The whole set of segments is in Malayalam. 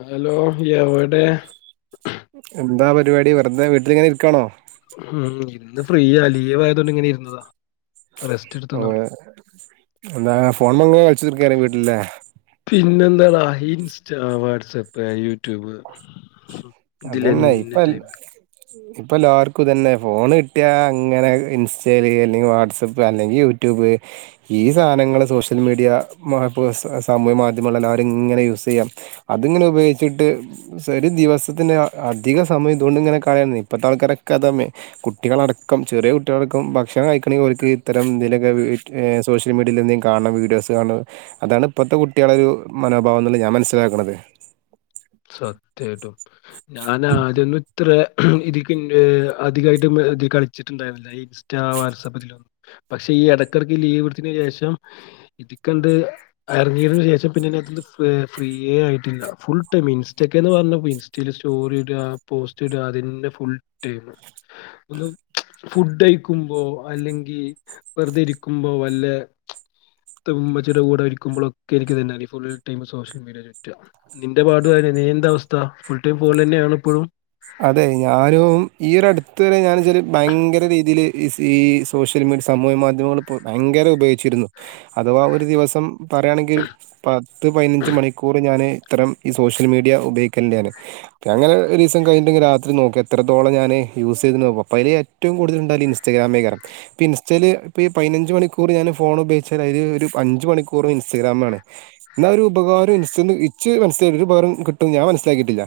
ഹലോ എവടെ എന്താ പരിവാടി വെറുതെ വീട്ടിലിങ്ങനെ ഇരിക്കാണോ ഉം ഇന്ന് ഫ്രീയ ലീവായതുകൊണ്ട് ങ്ങനെ ഇരുന്നതാ റെസ്റ്റ് ഓ എടുത്തന്നള്ളു എന്താണ് ഫോണ് മങ്ങനെ കളിച്ചുർത്ത വീട്ടിലല്ലേ ആഹ ഇൻസ്റ്റ വാട്സപ്പ് യൂറ്റുബ് മ്മ് പ്പ അതന്നെ ഇപ്പ എൽ ഇപ്പ എല്ലാവർക്കും തന്നെ ഫോൺ കിട്ടിയാ അങ്ങനെ ഇൻസ്റ്റല് അല്ലെങ്കിൽ വാട്സആപ്പ് അല്ലെങ്കിൽ യൂട്യൂബ് ഈ സാനങ്ങള് സോഷ്യൽ മീഡിയ മാ പേ സ്‌ സാമൂഹ്യ മാധ്യമങ്ങള എല്ലാവരും ഇങ്ങനെ യൂസ് ചെയ്യാം അതിങ്ങനെ ഉപയോഗിച്ചിട്ട് ഒരു ദിവസ ഇതിനെ അധിക സമയം ഇതൊണ്ട് ഇങ്ങനെ കണയ ഇപ്പോഴത്തെ ആൾക്കാരൊക്കെ അത കുട്ടികളടക്കം ചെറിയ കുട്ടികളടക്കം ഭക്ഷണം കഴിക്കണമെങ്കിൽ ഓൽക്ക് ഇത്തരം എന്തെക്കിലൊക്കെ ഏ സോഷ്യൽ മീഡിയയിൽ എന്തെങ്കിലും കാണണം വീഡിയോസ് കാണണം അതാണ് ഇപ്പോഴത്തെ കുട്ടികള ഒരു മനോഭാവം എന്നുള്ള ഞാൻ മനസ്സിലാക്കുന്നത് സത്യായിട്ടും ഹെ ഹെ ഞാനാ ആദ്യെന്നും ഇത്ര ഇതിക്കിന്റെ അധികായിട്ട് മെ അടിച്ചിട്ടുണ്ടായിരുന്നില്ല ഇൻസ്റ്റ വാട്സആപ്പ് ഇതിലൊന്നും പക്ഷെ ഈ എടക്കടക്ക് ലീവ് എടുത്തിതിനു ശേഷം ഇതികണ്ട് അറങ്ങിയതിനു ശേഷം പിന്നെ അ ഫ്രീയേ ആയിട്ടില്ല ഫുൾ ഇൻസ്റ്റക്കന്ന് പറഞ്ഞ ഇൻസ്റ്റൽ സ്റ്റോറി ഇടുക പോസ്റ്റ് ഇടുക അതിന്റെ ഫുൾ ടൈം ഒ ഫുഡ്ഴിക്കുമ്പോ അല്ലെങ്കിൽ വെറുതെ ഇരിക്കുമ്പോ അല്ല തുമമ്മ ചട കൂടെ ഒരിക്കുമ്പോഴൊക്കെ എനിക്ക് തന്നെയ ഫുൾ ടൈം സോഷ്യൽ മീഡിയറ്റുക എന്റെ പാടു നീ എന്ത അവസ്ഥ ഫുൾ ടൈം ഫോൺ തന്നെയാണ് ഇപ്പോഴും അതെ ഞാനും ഈ ഒരു അടുത്ത് വരെ ഞാൻ ച ഭയങ്കര രീതിൽ ഈ സോഷ്യൽ മീഡിയ സമൂഹ മാധ്യമങ്ങൾ ഇ ഭയങ്കര ഉപയോഗിച്ചിരുന്നു അഥവാ ആ ഒരു ദിവസം പറയുകയാണെങ്കിൽ ഒരു പത്ത് പതിനഞ്ച് മണിക്കൂർ ഞാന് ഇത്തരം ഈ സോഷ്യൽ മീഡിയ ഉപയോഗിക്കലാണ് അങ്ങനെ ഒരു കഴിഞ്ഞെിൽ രാത്രി നോക്കാം എത്തോള ഞാന് യൂ ചെയ്ത് നോക്കും അപ്പോ അതി ഏറ്റവും കൂടുതൽ ഉണ്ടായും ഇസ്റ്റഗ്രാംമേകാരം ഇ ഇൻസ്റ്റയിയില് ഇപ്പ ഈ പതിനഞ്ച് മണിക്കൂർ ഞാൻ ഫോൺ ഉപയോഗിച്ചാൽ അതിൽ ഒരു അഞ്ച് മണിക്കൂറ ഇൻസ്റ്റഗ്രാം ആമാണ് എന്നൽ ഒരു ഉപകാരം ഇസ്റ്റ ഇച്ച് മനസ്സില ഒരു ഉപകം കിട്ടുംന്ന് ഞാൻ മനസിലിട്ടില്ല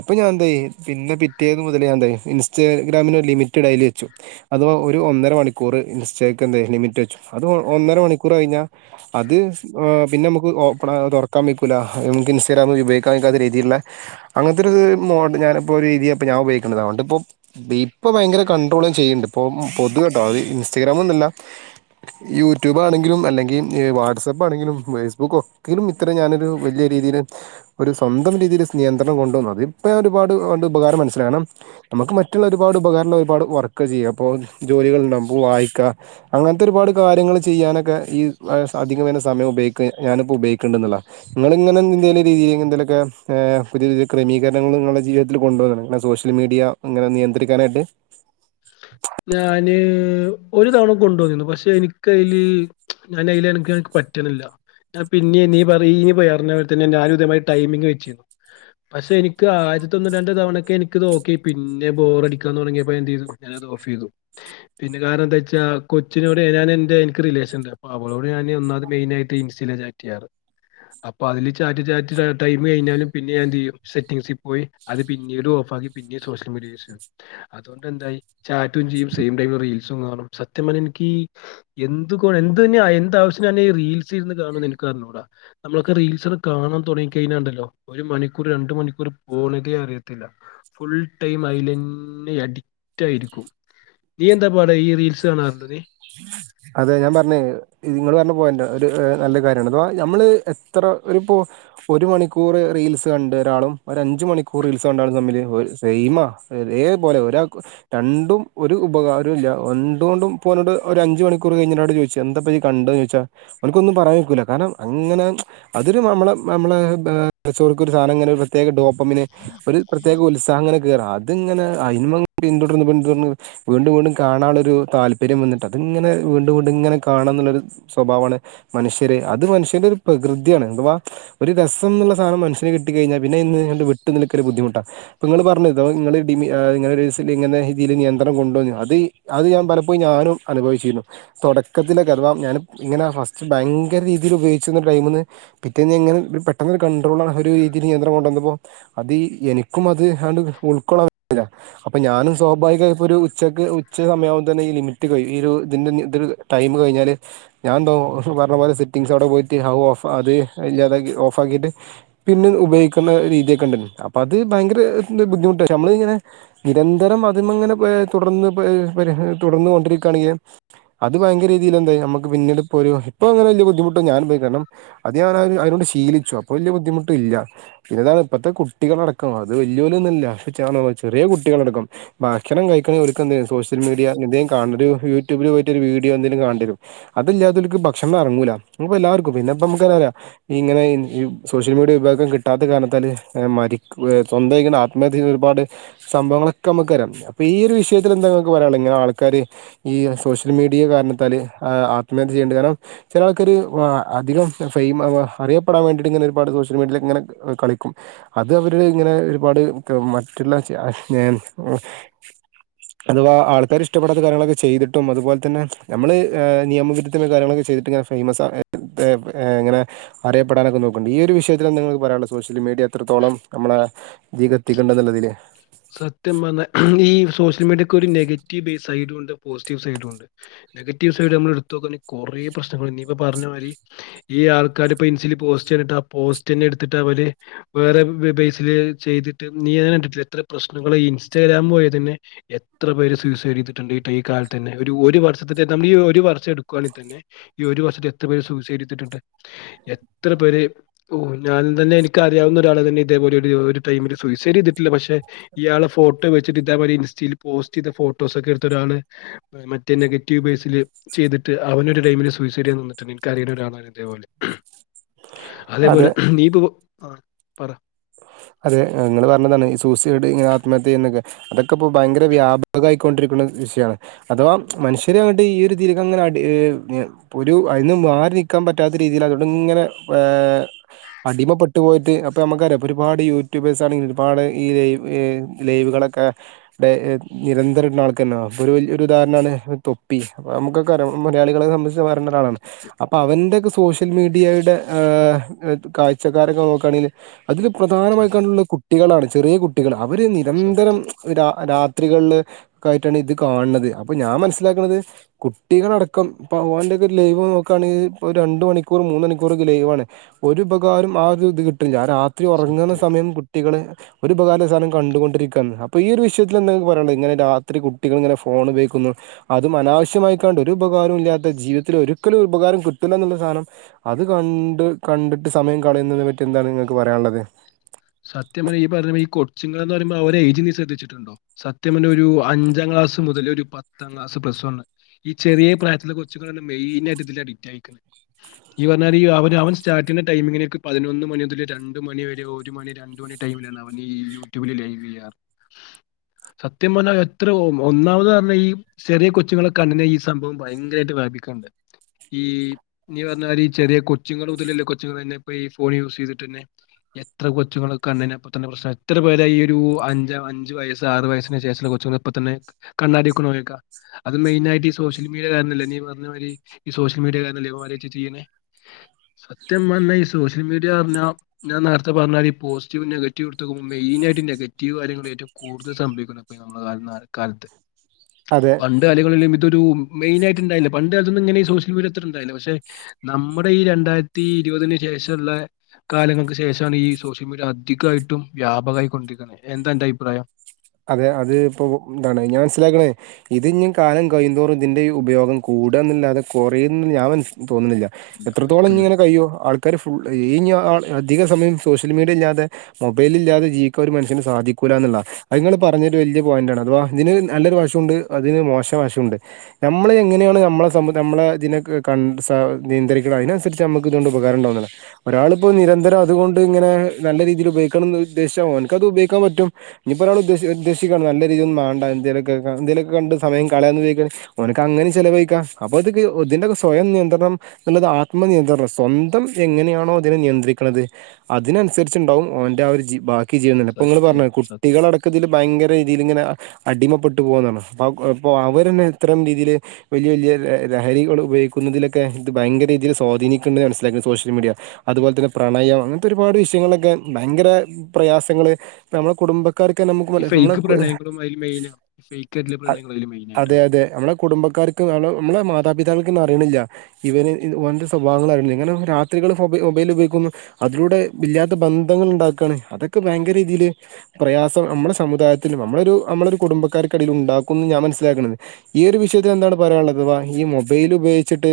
അപ്പൊ ഞാൻ എന്താ പിന്നെ പിറ്റേത് മുതലേ എന്തായ ഇൻസ്റ്റാഗ്രാമിന് ലിമിറ്റഡ് ആയിൽ വെച്ചു അത് ഒരു ഒന്നര മണിക്കൂർ ഇൻസ്റ്റയ്ക്ക് എന്തായ ലിമിറ്റ് വെച്ചു അത് ഒന്നര മണിക്കൂർ കഴിഞ്ഞാ അത് പിന്നെ നമുക്ക് ഓറ കമ്മിക്കല നമുക്ക് ഇൻസ്റ്റാഗ്രാമ ഉപയോഗിക്കാംാിക്കാത്ത രീതിയിലുള്ള അങ്ങനത്തെ ഒരുരു മോഡ് ഞാനൻ ഇപ്പോൊ രീതിപ്പോ ഞാൻ ഉപയോഗിക്കണ്ടത അൊണ്ട് ഇപ്പോ ഇപ്പ ഭയങ്കര കണ്ടട്രോളും ചെയ്യുന്നുണ്ട് ഇപ്പോ പൊതു കേട്ടോ അത് ഇൻസ്റ്റഗ്രാമ ഒന്നുമല്ല യൂട്യൂബ് ആണെങ്കിലും അല്ലെങ്കിൽ വാട്സആപ്പ് ആണെങ്കിലും ഫേസ്ബുക്ക് ഒക്കിലും ഇത്രം ഞാനൊരു വലിയ രീതിയിൽ ഒരു സ്വന്തം രീതിയിൽ നിയന്ത്രണം കൊണ്ടുവന്നു അതി ഇപ്പോൊ ഒരുപാട് ഉപകാരം മനസ്സിലണം നമുക്ക് മറ്റുള്ള ഒരുപാട് ഉപകാര ഒരുപാട് വർക്ക് ചെയ്യാം അപ്പോൾ ജോലികൾ ഉണ്ടാാവും വായിക്ക അങ്ങനത്തെ ഒരുപാട് കാര്യങ്ങൾ ചെയ്യാനൊക്കെ ഈ അധികം വേെ സമയം ഉപയ ഞാനിപ്പോ ഉപയോഗിക്കണ്ട എന്നുള്ള നിങ്ങൾ ഇങ്ങനെ എന്തലും രീതി എന്തെലുമൊക്കെ പുതിയ പുതിയ ക്രമീകരണങ്ങൾങ്ങളത കൊണ്ടന്നെ സോഷ്യൽ മീഡിയ ഇങ്ങനെ നിയന്ത്രിക്കാനായിട്ട് ആഹ ഒരു തവണ കൊണ്ടുവന്നിരുന്നു പക്ഷെ എനിക്ക്തിൽ ഞൻ അൽ എ എനിക്ക് പറ്റണില്ല പിന്നെ നീ പറ ഇനിയ പറഞ്ഞ പോലെ തന്നെ ഞാനും ഉദയമായി ടൈമിംഗ് വെച്ചിരുന്നു പക്ഷെ എനിക്ക് ആയിരത്തൊന്ന് രണ്ട തവണക്കെ എനിക്ക് നോക്കി പിന്നെ ബോർ അടിക്കാന്ന് തുടങ്ങിയപ്പോ എന്ത് ചെയ്തു ഓ്തു പിന്നെ കാരണം എന്താച്ചാ കൊച്ചിനോട് ഞൻ എ എനിക്ക് റിലേഷൻ ഉണ്ട് അ അവളോട് ഞ ഒന്നാത് മെയിൻ ആയിട്ട് ഇൻസ് ചാറ്റ് ചെയ്യാറ് അപ്പൊ അതില് ചാ ടൈ കഴിഞ്ഞാലും പിന്നെ ഞ എന്ത് ചെയ്യും സെറ്റിസിൽ പോയി അത് പിന്നീട് ഓഫ്ാക്കി പിന്ന സോഷ്യൽ മീഡിയ യസ്ും അതുകൊണ്ട് എന്തായി ചാറ്റും ചെയ്യും സെയിം ടൈമ റീൽസും കാണും സത്യം പറ എനിക്ക് എന്ത് എന് തന്നെ എന്താവശ്യത്തിെ റീൽസ് ഇരുന്ന് കാണ എനിക്ക് അറിഞ്ഞൂടാ നമ്മളൊക്കെ റീൽസ കാണാൻ തുടങ്ങിഴിഞ്ഞാണ്ടല്ലോ ഒരു മണിക്കൂർ രണ്ട മണിക്കൂർ പോണതേ അറിയത്തില്ല ഫുൾ ടൈം അെ അഡിക്റ്റ് ആയിരിക്കും നീ എന്താ പാട ഈ റീൽസ് കാണാറുണ്ട്ോ നീ അതെ ഞാൻ പറഞ്ഞേ നിങ്ങ പറഞ്ഞ പോൻറ് ഒരു നല്ല കാര്യമാണ് അഥവാ നഞമ്മൾ എത്ര ഒരുപ്പോൾ ഒരു മണിക്കൂർ റീൽസ് കണ്ട ഒരാളും ഒരഞ്ച് മണിക്കൂർ റീൽസ് കണ്ടാലും തമ്മിൽ സെയിമ ഇതേപോലെ ഒരാൾ രണ്ടും ഒരു ഉപകാരവും ഇല്ല ഒണ്ടുകൊണ്ടും പോകുന്നണ്ട് ഒരു അഞ്ച് മണിക്കൂർ ട് ചോ എന്താത് കണ്ടന്ന് ചാൽ അവക്കൊന്നും പറയാക്ക കാരണം അങ്ങനെ അതൊ ന നമ്മോ പ്പെ ഒരു പ്രത്യേക ഉത്സാഹങ്ങ റ അതിങ്ങനെ ആ സിനമ പിന്തുടർന്ന് പിന്തുടന്ന് വീണ്ടും വീണ്ടും കാണാനുള്ളൊരു താല്പര്യം വന്നിട്ട് അതിങ്ങനെ വീണ്ടും വീണ്ടും ഇങ്ങനെ കാണന്നുള്ളൊരു സ്വഭാവമാണ് മനഷ്യര് അത് മനുഷ്യന്റെ ഒരു പ്രകൃതിയാണ് അഥവാ ഒരു രസം എന്നുള്ള സാധനംനഷ്യന് കിട്ട കഴിഞ്ഞാ പിന്നെ ഇന്ന് വിട്ട് നിക്കൊ ഒരു ബുദ്ധിമുട്ടാണ് ഇപ്പൾ നിങ്ങള് പറഞ്ഞു ഇ നിങ്ങൾ നി ൽ ഇങ്ങന രീതിൽ നിയന്ത്രണം കൊണ്ടുവന്നു അത് അത് ഞാൻ പലപ്പോും ഞാനും അനുഭവിച്ചിരുന്നു തുടക്കത്തില ഗറവാ ഞാൻ ഇങ്ങനെ ഫസ്റ്റ് ഭയങ്കര രീതിയിൽ ഉപയോഗിക്കരുന്ന ഒരു ടൈമന്ന് പിറ്റേഞ ഇനെ പെട്ടെന്ന് ക ടോള ഒരു രീതിൽ നിയം കൊണ്ടുവന്നപ്പോൾ അത് എനിക്കും അത് അ ഉൾക്കൊള്ളല്ല അപ്പൊ ഞാനും സ്വാഭാവികമായി ഇപ്പോൊ ഒരു ഉച്ചക്ക് ഉച്ച സമയക്പ തന്നെ ഈ ലിമിറ്റ് കഴ അതിൻ്റെ ഇതൊരു ടൈം കഴിഞ്ഞാ ഞൻ എന്തോ പറഞ്ഞ പോലെ സെറ്റിംഗങ്സ് അവിടെ പോയിട്ട് ഹൗ ഓഫ് അത് ഇല്ലാതാക്കി ഓഫ് ആക്കിയിട്ട് പിന്നെ ഉപയോഗിക്കുന്ന രീതിയൊക്കെ ഉണ്ടരുന്നു അപ്പോൾ അത് ഭയങ്കര ബുദ്ധിമുട്ട്ക്ഷേ നമ്മളിങ്ങനെ നിരന്തരം അത അങ്ങനെ തുടർന്ന് തുടർന്ന കൊണ്ടിരിക്കുകയാണെങ്കിൽ അത് ഭയങ്കരീതിയിൽ എന്തായ നമുക്ക് പിന്നീട് ഇപ്പോ ഒരു ഇപ്പോ അങ്ങനെ വലിയ ബുദ്ധിമുട്ട് ഞാൻ പോയി കാരണം അത് ഞാന അതിനോട് ശീലിച്ചു അപ്പൊ വലിയ ബുദ്ധിമുട്ട ഇല്ല പിന്നെതാണ് ഇപ്പഴത്തെ കുട്ടികളടക്കം അത് വലിയ വലിയന്നുമല്ല പക്ഷ ചെറിയ കുട്ടികളടക്കം ഭക്ഷണം കഴിക്കണിൽർും എന്ത സോഷ്യൽ മീഡിയ എന്ത കാണ ട്യൂബ പോയിട്ട ഒരു വീഡിയോ എന്തങ്കലും കണ്ട വരും അതല്ലാത്തവർക്ക് ഭക്ഷണം ഇറങ്ങൂല അ എല്ലാവർക്കും പിന്നെപ്പ നമുക്ക്റാം ഇങ്ങനെഈ സോഷ്യൽ മീഡിയ വിഭാഗം കിട്ടാത്ത കാരാലാ മ സ്വന്തം ഇങ്ങനെ ആത്മഹത്യ ചെയ്യുന്ന ഒരുപാട് സംഭവങ്ങളൊക്കെ നമുക്ക് വരാം അപ്പൊ ഈയ ഒരു വിഷയത്തിൽ എന്താക്ക് പറയാനുള്ളോ ഇങ്ങനെ ആൾക്കാർ ഈ സോഷ്യൽ മീഡിയെ കാരണത്തൽ ആത്മഹത്യ ചെയ്യേണ്ടത് കാരണം ചിലൾക്കൊരു അധികം ഫ അറിയപ്പെടാൻ വേണ്ടിയിട്ട് ഇങ്ങനെ ഒരുപാട് സോഷ്യൽ മീഡിയയിൽ ഇങ്ങനെ കളിക്കും അത് അവര് ഇങ്ങനെ ഒരുപാട് മറ്റുള്ള അഥവാ ആൾക്കാർ ഇഷ്ടപ്പെടാത്ത കാര്യങ്ങളൊക്കെ ചെയ്തിട്ടും അതുപോലെ തന്നെ നമ്മള് നിയമവിരുദ്ധമായ കാര്യങ്ങളൊക്കെ ചെയ്തിട്ട് ഇങ്ങനെ ഫേമസ് ആ ഇങ്ങനെ അറിയപ്പെടാനൊക്കെ നോക്കുന്നുണ്ട് ഈ ഒരു വിഷയത്തില നിങ്ങൾക്ക് പറയാനുള്ളോ സോഷ്യൽ മീഡിയ എത്രത്തോളം നമ്മളെ എത്തിക്കേണ്ട എന്നുള്ളതിൽ സത്യം പറഞ്ഞാൽ ഈ സോഷ്യൽ മീഡിയക്ക് ഒരു നെഗറ്റീവ് സൈഡും ഉണ്ട് പോസിറ്റീവ് സൈഡും ഉണ്ട് നെഗറ്റീവ് സൈഡ് നമ്മൾ എടുത്ത നോക്കണ കൊറെേ പ്രശ്നങ്ങണ്ട് നീയിപ്പ പറഞ്ഞ മാതിരി ഈ ആൾക്കാാര് പെൻസിില് പോസ്റ്റ്ിട്ട് ആ പോസ്റ്റ് തന്നെ എടുത്തിട്ട് അവ വേറെ ബേസിില് ചെയ്തിട്ട് നീ അങ്ങെ കണ്ടിട്ടില്ല എത്ര പ്രശ്നങ്ങൾഈ ഇൻസ്റ്റാഗ്രാം പോലെ തന്നെ എത്ര പേര് സൂസൈഡ് ചെയ്തിട്ടുണ്ട് ഈ കാലത്ത് തന്നെ ഒരു ഒരു വർഷത്തെ നമ്മൾ ഈ ഒരു വർഷം എടുക്കുവാണെങ്ക തന്ന ഈ ഒരു വർഷത്തെ എത്ര പേര് സൂസൈഡ് ചെയ്തിട്ടുണ്ട് എത്ര പേര് ഓ ഞാൻ തന്നെ എനിക്ക് അറിയാവുന്ന ഒരാളെ തന്നെ ഇതേപോലെ ഒരു ടൈമില് സൂസൈഡ് ചെയ്തിട്ടില്ല പക്ഷെ ഇയാള് ഫോട്ടോ വെച്ചിട്ട് ഇതേ മതി ഇൻസ്റ്റയിൽ പോസ്റ്റ് ചെയ്ത ഫോട്ടോസ് ഒക്കെ എടുത്ത ഒരാള് മറ്റേ നെഗറ്റീവ് ബേസിില് ചെയ്തിട്ട് അവനൊരു ടൈമില് സൂസൈഡ് ചെയ് തന്നിട്ടുണ്ട് എനക്ക് അറിയുന്ന ഒരാളാണ് ഇതേപോലെ അതേപോലെ അതെ ദീപ് ആ പറ അതെ നിങ്ങൾ പറഞ്ഞതാണ് സൂസൈഡ് ആത്മഹത്യ എന്നൊക്കെ അതൊക്കെ ഇപ്പ ഭയങ്കര വ്യാപകായിക്കൊണ്ടിരിക്കുന്ന വിഷയാണ് അഥവാ മനുഷ്യരെ അങ്ങോട്ട് ഈ ഒരു രീതി അങ്ങനെ അടി ഒരു അതിന്ന് മാറി നൽക്കാൻ പറ്റാത്ത രീതിയിൽ അതോട ഇങ്ങനെ ഏ അടിമപ്പെട്ടു പോയിട്ട് അപ്പോ നമുക്കറിയാ അപ്പോ ഒരുപാട് യൂട്യൂബേഴ്സ് ആണെങ്കിലുംഒരുപാട് ഈ ലൈവ് ലൈവുകളൊക്കെ നിരന്തരം [unintelligible] അപ്പോൾ ഒരു വലിയ ഒരു ഉദാരണമാണ് തൊപ്പി അപ്പോൾ നമുക്കക്കെറിയാം. മലയാളികളെ സംബന്ധിച്ച് പറയണ ഒരാളാണ് സത്യം. അപ്പോൾ അവൻ്റെയൊക്കെ സോഷ്യൽ മീഡിയയുടെ ഏ കാഴ്ചക്കാരൊക്കെ നോക്കുകയാണെങ്കിൽ അതിൽ പ്രധാനമായി അതെ. കണ്ടുള്ള കു കുട്ടികളാണ് ചെറിയ കുട്ടികള് അവർ നിരന്തരം സത്യം. ഒരാ രാത്രികളിൽ ഒക്ക ആയിട്ടാണ് ഇത് കാണുന്നത് അപ്പൊ ഞാൻ മനസ്സിലാക്ക്ണത് കുട്ടികളടക്കം [unintelligible] ഒക്കെ ലൈവ് നോക്കുകയാണെങ്കിൽ ഒരു രണ്ട് മണിക്കൂർ മൂന്ന് മണിക്കൂറൊക്കെ ലൈവാണ് ഒരു ഉപകാരം ആ ഒരു ഇത് കിട്ട്ണ്ല്ല. ആ രാത്രി ഈ ഉറങ്ങുന്ന സത്യായിട്ടും. സമയം കുട്ടികളെ ഒരു ഉപകാര സാധനം കണ്ടുകൊണ്ടിരിക്കുകയാണ് അപ്പൊ ഈ ഒരു വിഷയത്തിൽ എന്തെ പറയാനുള്ളത് ഇങ്ങനെ രാത്രി കുട്ടികൾ ഇങ്ങനെ ഫോൺ ഉപയോഗിക്കുന്നു അതും അനാവശ്യമായിക്കാണ്ട് ഒരു ഉപകാരം ഇല്ലാത്ത ജീവിതത്തിൽ ഒരിക്കലും ഉപകാരം കിട്ടില്ല എന്നുള്ള സാധനം അത് കണ്ട് കണ്ടിട്ട് സമയം കളയുന്നതിനെ പറ്റി എന്താണ് നിങ്ങൾക്ക് പറയാനുള്ളത് വെ സത്യപറഞാ ഈ പറ കൊച്ചുങ്ങൾ പറഞ്ഞാൽ അവരുടഎയ്ച്ച് നീ ശ്രദ്ധിച്ചുട്ടുണ്ടോ സത്യ പറഞ്ഞാ ഒരു അഞ്ചാം ക്ലാസ് മുതൽ ഒരു പത്താം ക്ലാസ് ഒരു പ്ലസ് വൺഈ ചെറിയ പ്രായുള്ള കൊച്ചുങ്ങളാണ് മെയിൻായിയിട്ട് ഇതി അഡിറ്റ്യിക്കുന്നത് ഈ പറഞ്ഞാല് അവ അവൻ സ്റ്റാർട്ട് ചെയ്യുന്ന ടൈമിങ്ങിന ഒരുപതിനൊന്ന് മണി മുതൽ രണ്ട മണിവരെ ഒരു മണി രണ്ട്മണി ടൈം വരെഅവഈ യൂട്യൂബിൽ ലൈവ് ചെയ്യ സത്യം പറഞ്ഞാൽ എത്ര ഒന്നാമത് പറഞ്ഞാൽ ഈ ചെറിയ കൊച്ചുങ്ങളെ കണ്ടെ ഈ സംഭവം ഭയങ്കരമായിട്ട് വ്യാപിക്കാണ്ട് ഈ ഇ പറഞ്ഞാല് ഈ ചെറിയ കൊച്ചുങ്ങൾ മുതലുള്ള കൊച്ചുങ്ങൾെ ഇപ്പ ഈ ഫോൺ യൂസ് ചെയ്തിട്ട്ന്നെ എ ഇത്ര കൊച്ചങ്ങനിപ്പോ തന്നെ പ്രശ്നം എത്ര പേരാ ഈ ഒരു അഞ്ച് അഞ്ച് വയസ്സ് ആറ് വയസുള്ള കൊച്ചുൾ ഇപ്പ തന്നെ കണ്ണാടിക്കെ നോക്കാം അത് മെയിനായിയി് ഈ സോഷ്യൽ മീഡിയ കാരണമല്ലെ നീ പറഞ്ഞമാതിരിഈ സോഷ്യൽ മീഡിയ കാരണമല്ലെ ഇവൻ മാരിത് ചെയ്യുന്നെസത്യപറഞ്ഞാ ഈ സോഷ്യൽ മീഡിയ പറഞ്ഞാ ഞൻ നാ എത്ത്പറഞ്ഞാൽ ഈ പോസിറ്റീവ് നെഗറ്റീവ് എടുക്കുമ്പോ മെയിനായിയിട്ട് നെഗറ്റീവ് കാര്യങ്ങൾ ഏറ്റവും കൂടുതൽ സംഭവിക്കുന്ന [unintelligible] കാലത്ത് അതെ പണ്ട് [unintelligible] ഇതരു മെയിൻ ആയിട്ട്ണ്ടായില്ല പണ്ട് കാലത്തന്നുംഇങ്ങനെ സോഷ്യൽ മീഡിയ ഇത്ര ഉണ്ടായില്ല പക്ഷെ നമ്മുടെ ഈ രണ്ടായിരത്തി ഇരുപതിനന് ശേഷമുള്ള കാലങ്ങൾക്ക് ശേഷം ഈ സോഷ്യൽ മീഡിയ അധികമായിട്ടും വ്യാപകായി കൊണ്ടിരിക്കുന്നത് എന്താ അന്റെ അഭിപ്രായം അതെ അത് ഇപ്പോന്താണ്ഞാൻ മനസ്സിലാക്കണെ ഇത് ഞ്ഞ് കാലം കഴിയുന്തോറും ഇതിന്റ ഉപയോഗം കൂടാന്നല്ലതെ കുറയുമെന്ന്ഞാൻ തോന്നുന്നില്ല ഇല്ല എത്രത്തോളം ഇനി ഒരിക്കലും ഇല്ല. ഇങ്ങനെ കഴിയ്യോ ആൾക്കാര് ഫു ഈ ഞാൻ ആ അധിക സമയം സോഷ്യൽ മീഡിയ ഇല്ലാതെ മൊബൈൽ ഇല്ലാതെ ജീവിക്കാൻ ഒരു മനുഷന് സാധിക്കൂല എന്നുള്ളതാ അത് ങ്ങൾപറഞ്ഞൊരു വലിയ പോയിന്റാണ്അഥവാ ഇതിന് നല്ലൊരു വശമുണ്ട് അതിന് മോശ വശമുണ്ട് നമ്മൾ എങ്ങനെയാണ് നമ്മളെ നമ്മളെ ഇതിനെ ക സ നിയന്ത്രിക്കണം അതിനനുസരിച്ച് നമുക്ക് ഇതുകൊണ്ട് ഉപകാരണ്ട് തോന്നുന്നത് ഒരാളിപ്പോൾ നിരന്തരം അതുകൊണ്ട് ഇങ്ങനെ നല്ല രീതിയിൽ ഉപയോഗിക്കണംന്ന് ഉദ്ദേശിച്ചാ ഓൻകത് ഉപയോഗിക്കാൻ പറ്റും ഇനിയിപ്പോരാള്ഉദ്ദേ ഉദ്ദേശിക്കണം നല്ല രീതിൽ ഒന്നുവാണ്ട എന്തേലൊക്കെ എന്തേലൊക്കെ കണ്ട് സമയം കളയന്ന് വിചാരി അവനങ്ങനെയും ചെലവഴിക്കാം അപ്പൊ അത ഇതിന്റെ സ്വയം നിയന്ത്രണം നല്ലത് ആത്മനിയന്ത്രണം സ്വന്തം എങ്ങനെയാണോ ഇതിനെ നിയന്ത്രിക്കണുന്നത് അതിനനുസരിച്ചുണ്ടാവും അവന്റെരു ആ ഒരു [unintelligible] ീവില്ല അപ്പ നിങ്ങങ്ങള് പറഞ്ഞ സത്യം സത്യം കുട്ടികളടക്കം ഇതുന്നു ഭയങ്കര രീതിൽ ഇങ്ങനെ അടിമപ്പെട്ടു പോകന്നാണ്. അ അപ്പോ അവരന്നെ ഇത്രം രീതിയിൽ വലിയ വലിയ ലഹരികൾ ഉപയോഗിക്കുന്നതിലൊക്കെ ഇത് ഭയങ്കരീതിൽ സ്വാധീനിക്കുന്നു മനസ്സിലാക്കുന്നു സോഷ്യൽ മീഡിയ അതുപോലെ തന്നെ പ്രണയം അങ്ങനത്തെ ഒരുപാട് വിഷയങ്ങളൊക്കെ ഭയങ്കര പ്രയാസങ്ങള് നമ്മളുടെ കുടുംബത്തി ഈ ഫൈയ്ക്ക് പ്രണയങ്ങളും അതില് മൈനാ ഫൈക്കായിട്ടുള്ള പ്രണയങ്ങളും അതില് മെയിനായിട്ടാ കുടുംബക്കാർക്കും അ നമ്മളെ മാതാപിതാക്കൾക്കൊന്നുംറിയണില്ല ഇവന്ഓൻന്റെ സ്വഭാവങ്ങൾ അറിയണില്ല ഇങ്ങനെ രാത്രികള് മൊബൈ മൊബൈൽ ഉപയോഗിക്കുന്നു അതിലൂടെ ഇല്ലാത്ത ബന്ധങ്ങൾ ഉണ്ടാക്കുകയാണ് അതൊക്കെ ഭയങ്കര രീതിയില് പ്രയാസം നമ്മുടെ സമുദായത്തിലും നമ്മളരു നമ്മളെ കുടുംബക്കാർക്കിടയിൽ ഉണ്ടാക്കുംന്ന് ഞാൻ മനസ്സിലാക്കുന്നത് ഈ ഒരു വിഷയത്തി എന്താണ് പറയാനുള്ളത്. ഈ മൊബൈൽ ഉപയോഗിച്ചിട്ട്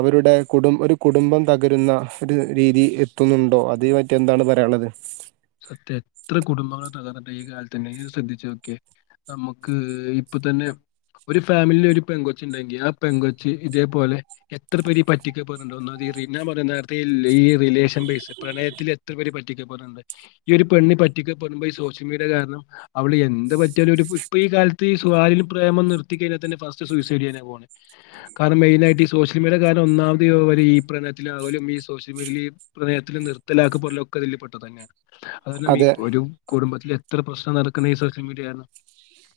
അവരുടെ കുടും ഒരു കുടുംബം തകരുന്ന ഒരു രീതി എത്തുന്നുണ്ടോ അത് പറ്റി എന്താണ് പറയാനുള്ളത് സത്യ എത്ര കുടുംബങ്ങൾ തകർണ്ട് ഈ കാല തന്നെ ഇയ്യ്ശ്രദ്ധിച്ചു നോക്കെ നമുക്ക് ഇപ്പൊ തന്നെ ഒരു ഫാമിലി ഒരു പെൺ കൊച്ച് ഉണ്ടെങ്കിൽ ആ പെൺ കൊച്ച് ഇതേപോലെ എത്ര പേരെ പറ്റിക്കപെടുന്നുണ്ട്. ഒന്നാക [unintelligible] നേരത്തെ ഈ റിലേഷൻ ബേസ് പ്രണയത്തിൽ എത്രപേരെ പറ്റിക്കപെടുന്നുണ്ട്. ഈ ഒരു പെണ്ണി പറ്റിക്കപ്പെുമ്പോ ഈ സോഷ്യൽ മീഡിയ കാരണം അവള് എന്തന്ത് പറ്റിയാലും ഇപ്പൊ ഈ കാലത് [unintelligible] പ്രേമം നിർത്തി കഴിഞ്ഞാൽ തന്നെ ഫസ്റ്റ് സൂസൈഡ് ചെയ്യാന പോകണ് കാരണം മെയിനായിട്ട് ഈ സോഷ്യൽ മീഡിയ കാരണം ഒന്നാമത്ഈ പ്രണയത്തിലും അലും ഈ സോഷ്യൽ മീഡിയൽ ഈ പ്രയത്തിലൽ നിർത്തലാക്ക പോലും ഒക്കെ ഇതിൽ പ്പെട്ടത് തന്നെയാണ് [unintelligible] അതെ ഒരു കുടുംബത്തി ഇത്ര പ്രശ്ന നടക്കുണെ ഈ സോഷ്യൽ മീഡിയാകാരണം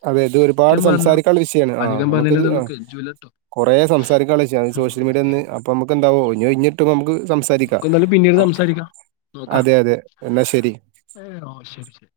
അതെ ഇത് ഒരുപാട് സംസാരിക്കാനുള്ള വിഷയമാണ് ആ അധികം നമുക്ക് ഇത് ആ പറഞ്ഞതിനകത്തൊന്നും കെഞ്ചൂലട്ടോ കൊറെ സംസാരിക്കാനുള്ള വിഷയം അത് ഉം സോഷ്യൽ മീഡിയൽ അതെ നിന്ന് അതെ അപ്പൊ നമുക്ക് എന്താവോ ഇഞ് ഒഴിഞ്ട്ടുമ്പോൾ നമുക്ക് സംസാരിക്കാം നമുക്ക് എന്തായാലും പിന്നീട് അ സംസാരിക്കാം നോക്കാം അതെ അതെ എന്നാ ശരി. ഏ ഓ ശരി ശരി